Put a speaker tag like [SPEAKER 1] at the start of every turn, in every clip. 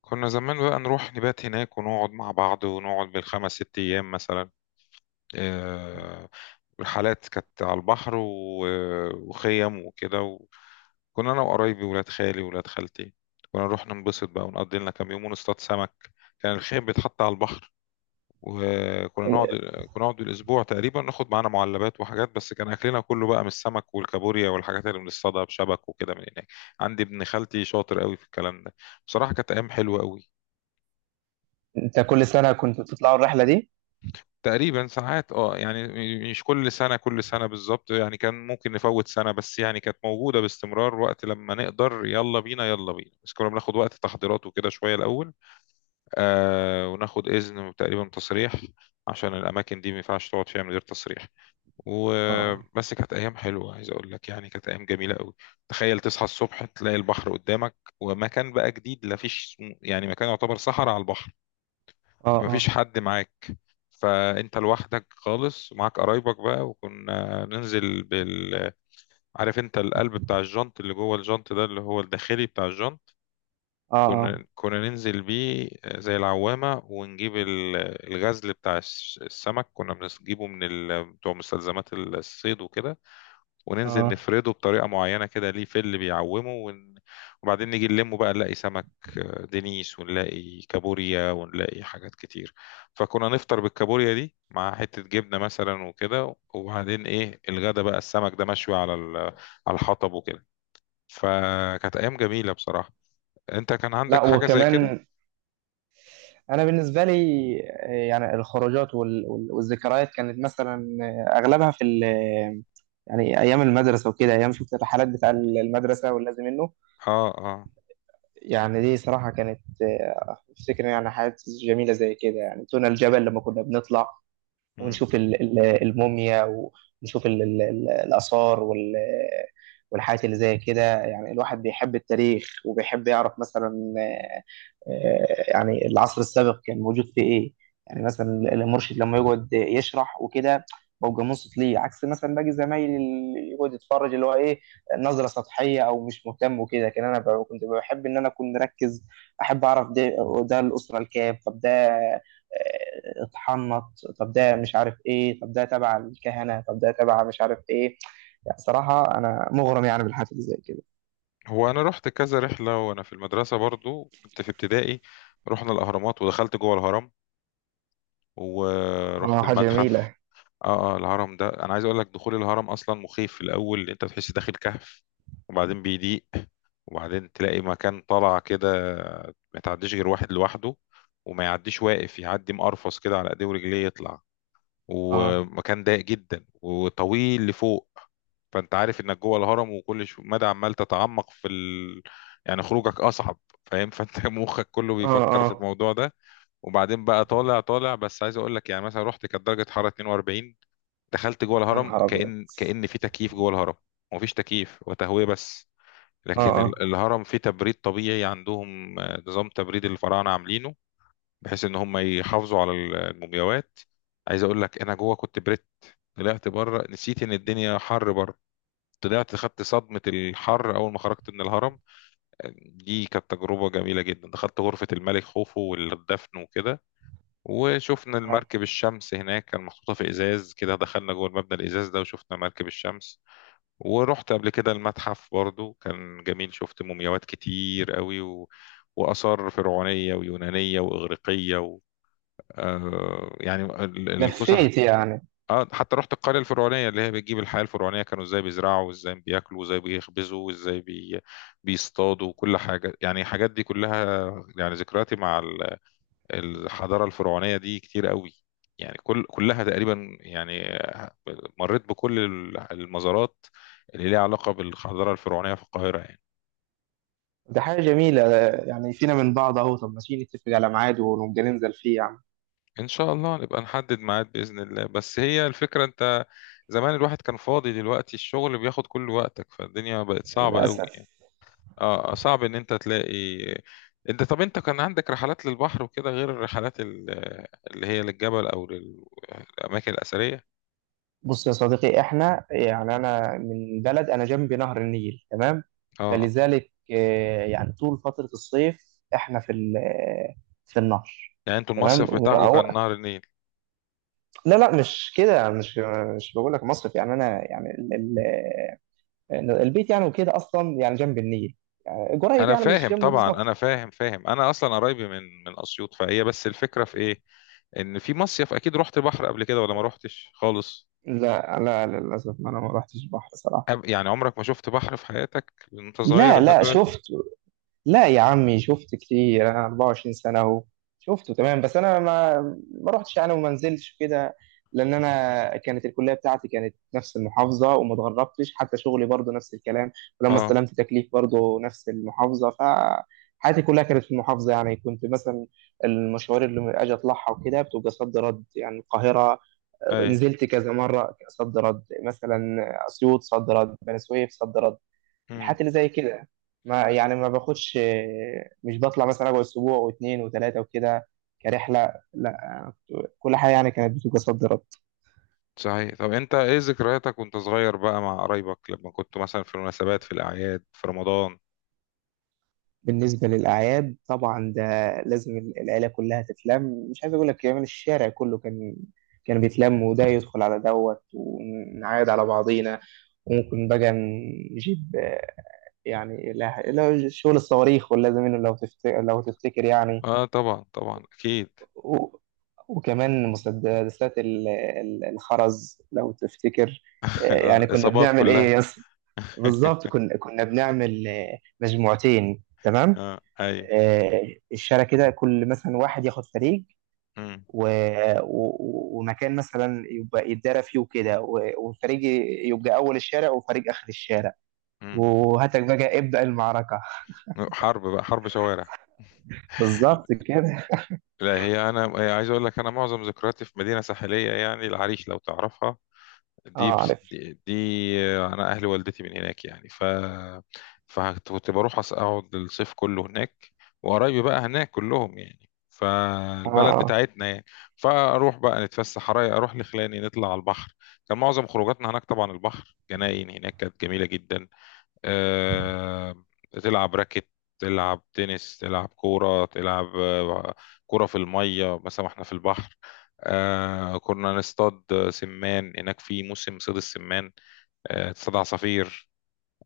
[SPEAKER 1] كنا زمان بقى نروح نبات هناك ونقعد مع بعض ونقعد بالخمس ست أيام مثلا. آه، الحالات كانت على البحر وخيم وكده كنا أنا وقرايبي ولاد خالي ولاد خالتي. كنا نروح ننبسط بقى ونقضي لنا كام يوم ونصطاد سمك. كان الخيم بيتحط على البحر وكنا نقعد كنا نقعد الأسبوع تقريبا، ناخد معانا معلبات وحاجات، بس كان أكلنا كله بقى من السمك والكابوريا والحاجات اللي بنصطادها بشبك وكده من هناك. عندي ابن خالتي شاطر قوي في الكلام ده. بصراحة كانت أيام حلوة قوي.
[SPEAKER 2] انت كل سنة كنت بتطلعوا الرحلة دي؟
[SPEAKER 1] تقريبا ساعات اه مش كل سنة بالظبط، يعني كان ممكن نفوت سنة، بس يعني كانت موجودة باستمرار وقت لما نقدر، يلا بينا يلا بينا، بس كنا بناخد وقت تحضيرات وكده شوية الأول. آه، وناخد إذن تقريبا تصريح، عشان الأماكن دي ما ينفعش تقعد فيها من غير تصريح.
[SPEAKER 2] اه،
[SPEAKER 1] وبس كانت أيام حلوة، عايز أقول لك يعني كانت أيام جميلة قوي. تخيل تصحى الصبح تلاقي البحر قدامك ومكان بقى جديد، لا فيش يعني مكان، يعتبر صحراء على البحر.
[SPEAKER 2] اه،
[SPEAKER 1] فمفيش
[SPEAKER 2] اه،
[SPEAKER 1] حد معاك، فانت لوحدك خالص ومعاك قرايبك بقى. وكنا ننزل عارف انت القلب بتاع الجنط اللي جوه الجنط ده اللي هو الداخلي بتاع الجنط؟
[SPEAKER 2] اه، اه،
[SPEAKER 1] كنا ننزل بيه زي العوامة، ونجيب الغزل بتاع السمك، كنا بنجيبه من بتوع مستلزمات الصيد وكده، وننزل
[SPEAKER 2] آه.
[SPEAKER 1] نفرده بطريقة معينة كده ليه، فل بيعومه وبعدين نيجي نلمه بقى، نلاقي سمك دينيس، ونلاقي كابوريا، ونلاقي حاجات كتير. فكنا نفطر بالكابوريا دي مع حتة جبنة مثلا وكده، وبعدين ايه الغدا بقى، السمك ده مشوي على على الحطب وكده. فكانت ايام جميلة بصراحة. انت كان
[SPEAKER 2] لا،
[SPEAKER 1] عندك حاجة زي كده؟
[SPEAKER 2] وكمان انا بالنسبة لي يعني الخروجات والذكريات كانت مثلا، اغلبها يعني ايام المدرسة وكده، ايام شفت الرحلات بتاع المدرسة واللازم منه.
[SPEAKER 1] اه اه.
[SPEAKER 2] يعني دي صراحة كانت، افتكر يعني حاجات جميلة زي كده. يعني طلعنا الجبل لما كنا بنطلع
[SPEAKER 1] مم.
[SPEAKER 2] ونشوف الموميا، ونشوف الآثار والحاجات اللي زي كده. يعني الواحد بيحب التاريخ وبيحب يعرف مثلا، يعني العصر السابق كان موجود في ايه. يعني مثلا المرشد لما يقعد يشرح وكده، ببقى منصت ليه، عكس مثلا باقي زمايلي اللي يقعد يتفرج، اللي هو ايه، نظره سطحيه او مش مهتم وكده. لكن انا كنت بحب ان انا اكون مركز، احب اعرف ده، ده الاسره الكام، طب ده اتحنط، طب ده مش عارف ايه، طب ده تبع الكهنه، طب ده تبع مش عارف ايه. يعني صراحه انا مغرم يعني بالحاجات اللي زي كده.
[SPEAKER 1] هو انا رحت كذا رحلة وانا في المدرسة، برضو كنت في ابتدائي. رحنا الاهرامات ودخلت جوه الهرم،
[SPEAKER 2] اه،
[SPEAKER 1] ورحت
[SPEAKER 2] حاجه
[SPEAKER 1] المتحف.
[SPEAKER 2] جميله.
[SPEAKER 1] اه اه. الهرم ده انا عايز اقول لك، دخول الهرم اصلا مخيف في الاول، انت بتحس داخل كهف، وبعدين بيضيق، وبعدين تلاقي مكان طالع كده، ما تعديش غير واحد لوحده، وما يعديش واقف، يعدي مقرفص كده على ايديه ورجليه يطلع،
[SPEAKER 2] اه،
[SPEAKER 1] ومكان ضيق جدا وطويل لفوق. فانت عارف انك جوه الهرم، وكل مدى عمال تتعمق في يعني خروجك اصعب، فاهم؟ فانت مخك كله
[SPEAKER 2] اه،
[SPEAKER 1] بيفكر في
[SPEAKER 2] اه.
[SPEAKER 1] الموضوع ده. وبعدين بقى طالع طالع، بس عايز اقول لك يعني مثلا رحت كانت درجه حراره 42، دخلت جوه
[SPEAKER 2] يا
[SPEAKER 1] الهرم
[SPEAKER 2] نهار ابيض!
[SPEAKER 1] كأن في تكييف جوه الهرم، ومفيش تكييف وتهوية، بس
[SPEAKER 2] اه،
[SPEAKER 1] لكن
[SPEAKER 2] اه،
[SPEAKER 1] الهرم فيه تبريد طبيعي عندهم. آه، نظام تبريد الفراعنة عاملينه، بحيث ان هم يحافظوا على المومياوات. عايز اقول لك انا جوه كنت بريت، طلعت بره نسيت ان الدنيا حر بره، طلعت خدت صدمة الحر أول ما خرجت من الهرم. دي كانت تجربة جميلة جدا. دخلت غرفة الملك خوفو والدفن وكده، وشفنا
[SPEAKER 2] اه.
[SPEAKER 1] المركب الشمس هناك، كان محطوطة في إزاز كده، دخلنا جوه المبنى الإزاز ده وشفنا مركب الشمس. ورحت قبل كده المتحف برضو، كان جميل، شفت مومياوات كتير قوي وآثار فرعونية ويونانية وإغريقية آه يعني الفسح.
[SPEAKER 2] لفيت يعني.
[SPEAKER 1] آه، حتى رحت القرية الفرعونية اللي هي بتجيب الحياة الفرعونية، كانوا ازاي بيزرعوا وازاي بياكلوا وازاي بيخبزوا بيصطادوا وكل حاجة، يعني الحاجات دي كلها. يعني ذكرياتي مع الحضارة الفرعونية دي كتير قوي، يعني كلها تقريبا يعني. مريت بكل المزارات اللي ليها علاقة بالحضارة الفرعونية في القاهرة يعني.
[SPEAKER 2] ده حاجة جميلة، يعني فينا من بعض اهو. طب ماشي، نتفق على ميعاد ونبقى ننزل فيه يعني.
[SPEAKER 1] إن شاء الله نبقى نحدد ميعاد بإذن الله، بس هي الفكرة أنت زمان الواحد كان فاضي، دلوقتي الشغل بياخد كل وقتك، فالدنيا بقت صعبة قوي يعني.
[SPEAKER 2] للأسف.
[SPEAKER 1] اه، آه، صعب إن أنت تلاقي. أنت طب أنت كان عندك رحلات للبحر وكده غير الرحلات اللي هي للجبل أو للأماكن الأثرية؟
[SPEAKER 2] بص يا صديقي، احنا يعني انا من بلد، انا جنبي نهر النيل، تمام.
[SPEAKER 1] اه.
[SPEAKER 2] فلذلك يعني طول فترة الصيف احنا في ال- آه، في النهر.
[SPEAKER 1] يعني انتوا
[SPEAKER 2] تمام
[SPEAKER 1] المصيف بتاعكم كان
[SPEAKER 2] وهو،
[SPEAKER 1] نهر النيل؟
[SPEAKER 2] لا لا، مش كده، مش بقول لك مصيف. يعني انا، يعني البيت يعني وكده، اصلا يعني جنب النيل. يعني قريب،
[SPEAKER 1] انا
[SPEAKER 2] يعني مش
[SPEAKER 1] فاهم
[SPEAKER 2] جنبه
[SPEAKER 1] طبعا،
[SPEAKER 2] بالظبط.
[SPEAKER 1] انا فاهم انا اصلا قرايبي من اسيوط، فهي بس الفكره في ايه، ان في مصيف اكيد رحت بحر قبل كده ولا ما رحتش خالص؟
[SPEAKER 2] لا لا، للأسف أنا ما رحتش البحر صراحة.
[SPEAKER 1] يعني عمرك ما شفت بحر في حياتك وانت صغير
[SPEAKER 2] لا
[SPEAKER 1] لحد
[SPEAKER 2] لا،
[SPEAKER 1] دلوقتي؟
[SPEAKER 2] شفت. لا يا عمي، شفت كتير، أنا 24 سنة أهو. شفته تمام، بس أنا ما رحتش يعني وما نزلتش كده. لأن أنا كانت الكلية بتاعتي كانت نفس المحافظة، وما اتغربتش. حتى شغلي برضه نفس الكلام، ولما
[SPEAKER 1] اه
[SPEAKER 2] استلمت تكليف برضه نفس المحافظة. فحياتي كلها كانت في المحافظة. يعني كنت مثلا المشوار اللي أجي أطلعها وكده بتبقى صد رد، يعني القاهرة.
[SPEAKER 1] اي.
[SPEAKER 2] نزلت كذا مره صد رد، مثلا اسيوط صد رد، بني سويف صد رد.
[SPEAKER 1] امم.
[SPEAKER 2] الحاجات اللي زي كده، ما يعني ما باخدش، مش بطلع مثلا اقعد اسبوع واثنين وثلاثه وكده كرحله، لا. كل حاجه يعني كانت بتبقى صد رد.
[SPEAKER 1] صحيح، طب انت ايه ذكرياتك وانت صغير بقى مع قرايبك، لما كنت مثلا في المناسبات في الاعياد في رمضان؟
[SPEAKER 2] بالنسبة للأعياد طبعا، ده لازم العيلة كلها تتلم. مش عايز أقول لك كمان الشارع كله كان، كان بيتلم، وده يدخل على دوت ونعايد على بعضينا. وممكن بقى نجيب، يعني، لا لا شغل الصواريخ، ولا زميله لو تفتكر، لو تفتكر يعني.
[SPEAKER 1] اه طبعا طبعا اكيد.
[SPEAKER 2] و- وكمان مسدسات الخرز لو تفتكر. يعني كنا
[SPEAKER 1] الاصابات
[SPEAKER 2] بنعمل إيه
[SPEAKER 1] كلها.
[SPEAKER 2] يس. بالظبط، كنا بنعمل مجموعتين، تمام.
[SPEAKER 1] اه اي.
[SPEAKER 2] الشارع كده، كل مثلا واحد ياخد فريق،
[SPEAKER 1] امم.
[SPEAKER 2] و... و... ومكان مثلا يبقى يتدارى فيه وكده، و... وفريق يبقى اول الشارع وفريق اخر الشارع،
[SPEAKER 1] امم.
[SPEAKER 2] وهاتك بقى ابدأ المعركة.
[SPEAKER 1] حرب بقى، حرب شوارع.
[SPEAKER 2] بالظبط كده.
[SPEAKER 1] لا هي انا هي عايز اقول لك، انا معظم ذكرياتي في مدينه ساحليه، يعني العريش لو تعرفها، دي
[SPEAKER 2] اه
[SPEAKER 1] بس
[SPEAKER 2] عارف.
[SPEAKER 1] دي, دي انا اهل والدتي من هناك يعني، ف فكنت بروح اقعد الصيف كله هناك، وقرايبي بقى هناك كلهم يعني،
[SPEAKER 2] اه،
[SPEAKER 1] فالبلد
[SPEAKER 2] اه،
[SPEAKER 1] بتاعتنا يعني. فاروح بقى نتفسح رايق، اروح لخلاني نطلع على البحر، كان معظم خروجاتنا هناك طبعا البحر، جناين هناك كانت جميله جدا. آه، تلعب راكت، تلعب تنس، تلعب كورة، تلعب آه، كورة في المية مثلا احنا في البحر. آه، كنا نصطاد سمان هناك في موسم صيد السمان. آه، تصطاد عصافير.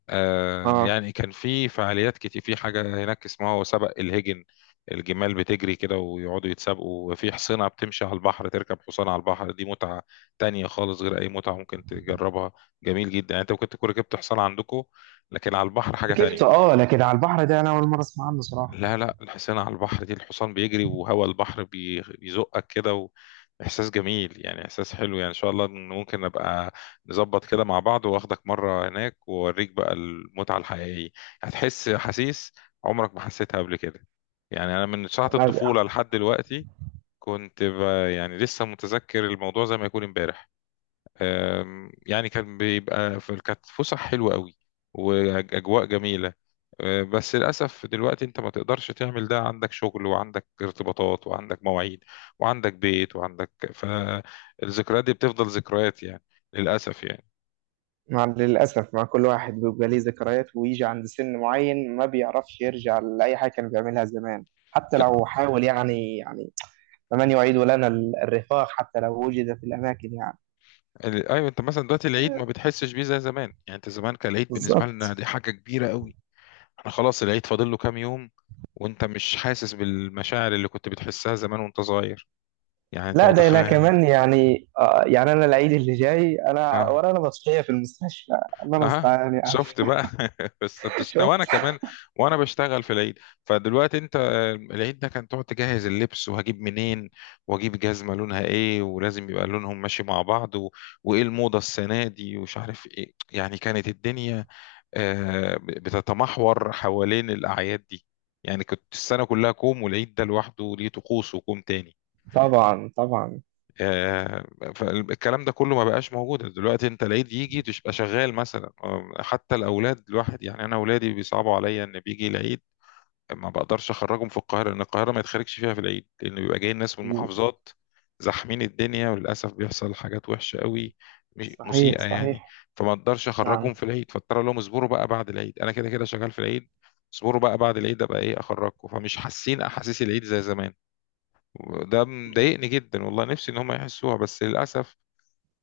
[SPEAKER 1] آه،
[SPEAKER 2] اه.
[SPEAKER 1] يعني كان في فعاليات كتير، في حاجة هناك اسمها سبق الهجن، الجمال بتجري كده ويقعدوا يتسابقوا، وفي حصينة بتمشي على البحر، تركب حصان على البحر دي متعة تانية خالص غير أي متعة ممكن تجربها. جميل جدا يعني، أنت ممكن تكون ركبت حصان عندكم، لكن على البحر حاجة
[SPEAKER 2] ركبت
[SPEAKER 1] تانية.
[SPEAKER 2] اه، لكن على البحر ده انا اول مرة اسمع عنه صراحة.
[SPEAKER 1] لا لا، الحسينة على البحر دي الحصان بيجري وهوا البحر بيزقك كده، وإحساس جميل، يعني إحساس حلو يعني. إن شاء الله إن ممكن نبقى نظبط كده مع بعض وآخدك مرة هناك، وأوريك بقى المتعة الحقيقية، هتحس أحاسيس عمرك ما حسيتها قبل كده. يعني أنا من ساعة
[SPEAKER 2] لا،
[SPEAKER 1] الطفولة لحد دلوقتي كنت ب... يعني لسه متذكر الموضوع زي ما يكون امبارح. يعني كان بيبقى في، كانت فسح حلوة قوي وأجواء جميلة. آه، بس للأسف دلوقتي أنت ما تقدرش تعمل ده، عندك شغل وعندك ارتباطات وعندك مواعيد وعندك بيت وعندك، فالذكريات دي بتفضل ذكريات يعني، للأسف يعني.
[SPEAKER 2] مع للأسف، مع كل واحد بيبقى ليه ذكريات، ويجي عند سن معين ما بيعرفش يرجع لأي حاجة كان بيعملها زمان. حتى لو حاول يعني فمن يعيد لنا الرفاق حتى لو وجد في الأماكن يعني.
[SPEAKER 1] أيوة، أنت مثلا دلوقتي العيد ما بتحسش بيه زي زمان، يعني أنت زمان كان العيد بالنسبة لنا
[SPEAKER 2] بالظبط.
[SPEAKER 1] دي حاجة كبيرة قوي. احنا خلاص العيد فاضل له كام يوم، وأنت مش حاسس بالمشاعر اللي كنت بتحسها زمان وأنت صغير، يعني أنت
[SPEAKER 2] لا ده لا
[SPEAKER 1] متخيل؟
[SPEAKER 2] كمان يعني، يعني أنا العيد اللي جاي أنا
[SPEAKER 1] اه.
[SPEAKER 2] ورانا مسرحية في المستشفى. الله
[SPEAKER 1] اها.
[SPEAKER 2] المستعان يعني.
[SPEAKER 1] شفت بقى بس بتشتغل وانا
[SPEAKER 2] شفت.
[SPEAKER 1] كمان، وانا بشتغل في العيد. فدلوقتي انت آه، العيد ده كان تقعد تجهز اللبس وهجيب منين، واجيب جزمه لونها ايه ولازم يبقى لونهم ماشي مع بعض وايه الموضه السنه دي ومش عارف ايه، يعني كانت الدنيا آه، بتتمحور حوالين الاعياد دي. يعني كنت السنه كلها كوم والعيد ده لوحده ليه طقوس وكوم تاني.
[SPEAKER 2] طبعا طبعا.
[SPEAKER 1] آه، فالكلام ده كله ما بقاش موجود دلوقتي، انت العيد يجي تبقى شغال مثلا آه، حتى الاولاد الواحد يعني انا اولادي بيصعبوا عليا ان بيجي العيد ما بقدرش اخرجهم في القاهره، لان القاهره ما يتخرجش فيها في العيد، لان بيبقى جاي الناس من محافظات زاحمين الدنيا، وللاسف بيحصل حاجات وحشه قوي،
[SPEAKER 2] صحيح
[SPEAKER 1] مسيئه يعني.
[SPEAKER 2] صحيح.
[SPEAKER 1] فما اقدرش اخرجهم
[SPEAKER 2] نعم.
[SPEAKER 1] في العيد، فاضطر أقول لهم اصبروا بقى بعد العيد، انا كده كده شغال في العيد، اصبروا بقى بعد العيد ابقى ايه اخرجكم، فمش حاسين احاسيس العيد زي زمان. ده مضايقني جدا والله، نفسي ان هم يحسوها بس للاسف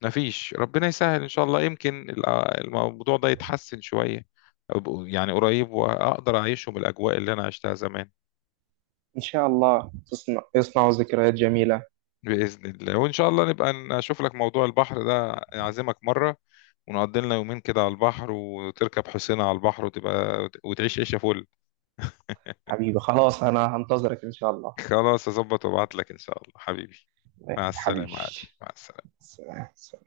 [SPEAKER 1] مفيش. ربنا يسهل ان شاء الله، يمكن الموضوع ده يتحسن شويه، يعني قريب واقدر اعيشهم الاجواء اللي انا عشتها زمان.
[SPEAKER 2] إن شاء الله تصنع، يصنع ذكريات جميلة.
[SPEAKER 1] باذن الله، وان شاء الله نبقى نشوف لك موضوع البحر ده، اعزمك مره ونقضي لنا يومين كده على البحر، وتركب حسينة على البحر، وتبقى وتعيش عيشه فل.
[SPEAKER 2] حبيبي خلاص، أنا هنتظرك إن شاء الله.
[SPEAKER 1] خلاص اظبط وابعت لك ان شاء الله حبيبي. مع
[SPEAKER 2] حبيبي.
[SPEAKER 1] السلامه يا علي. مع السلامه.
[SPEAKER 2] سلام.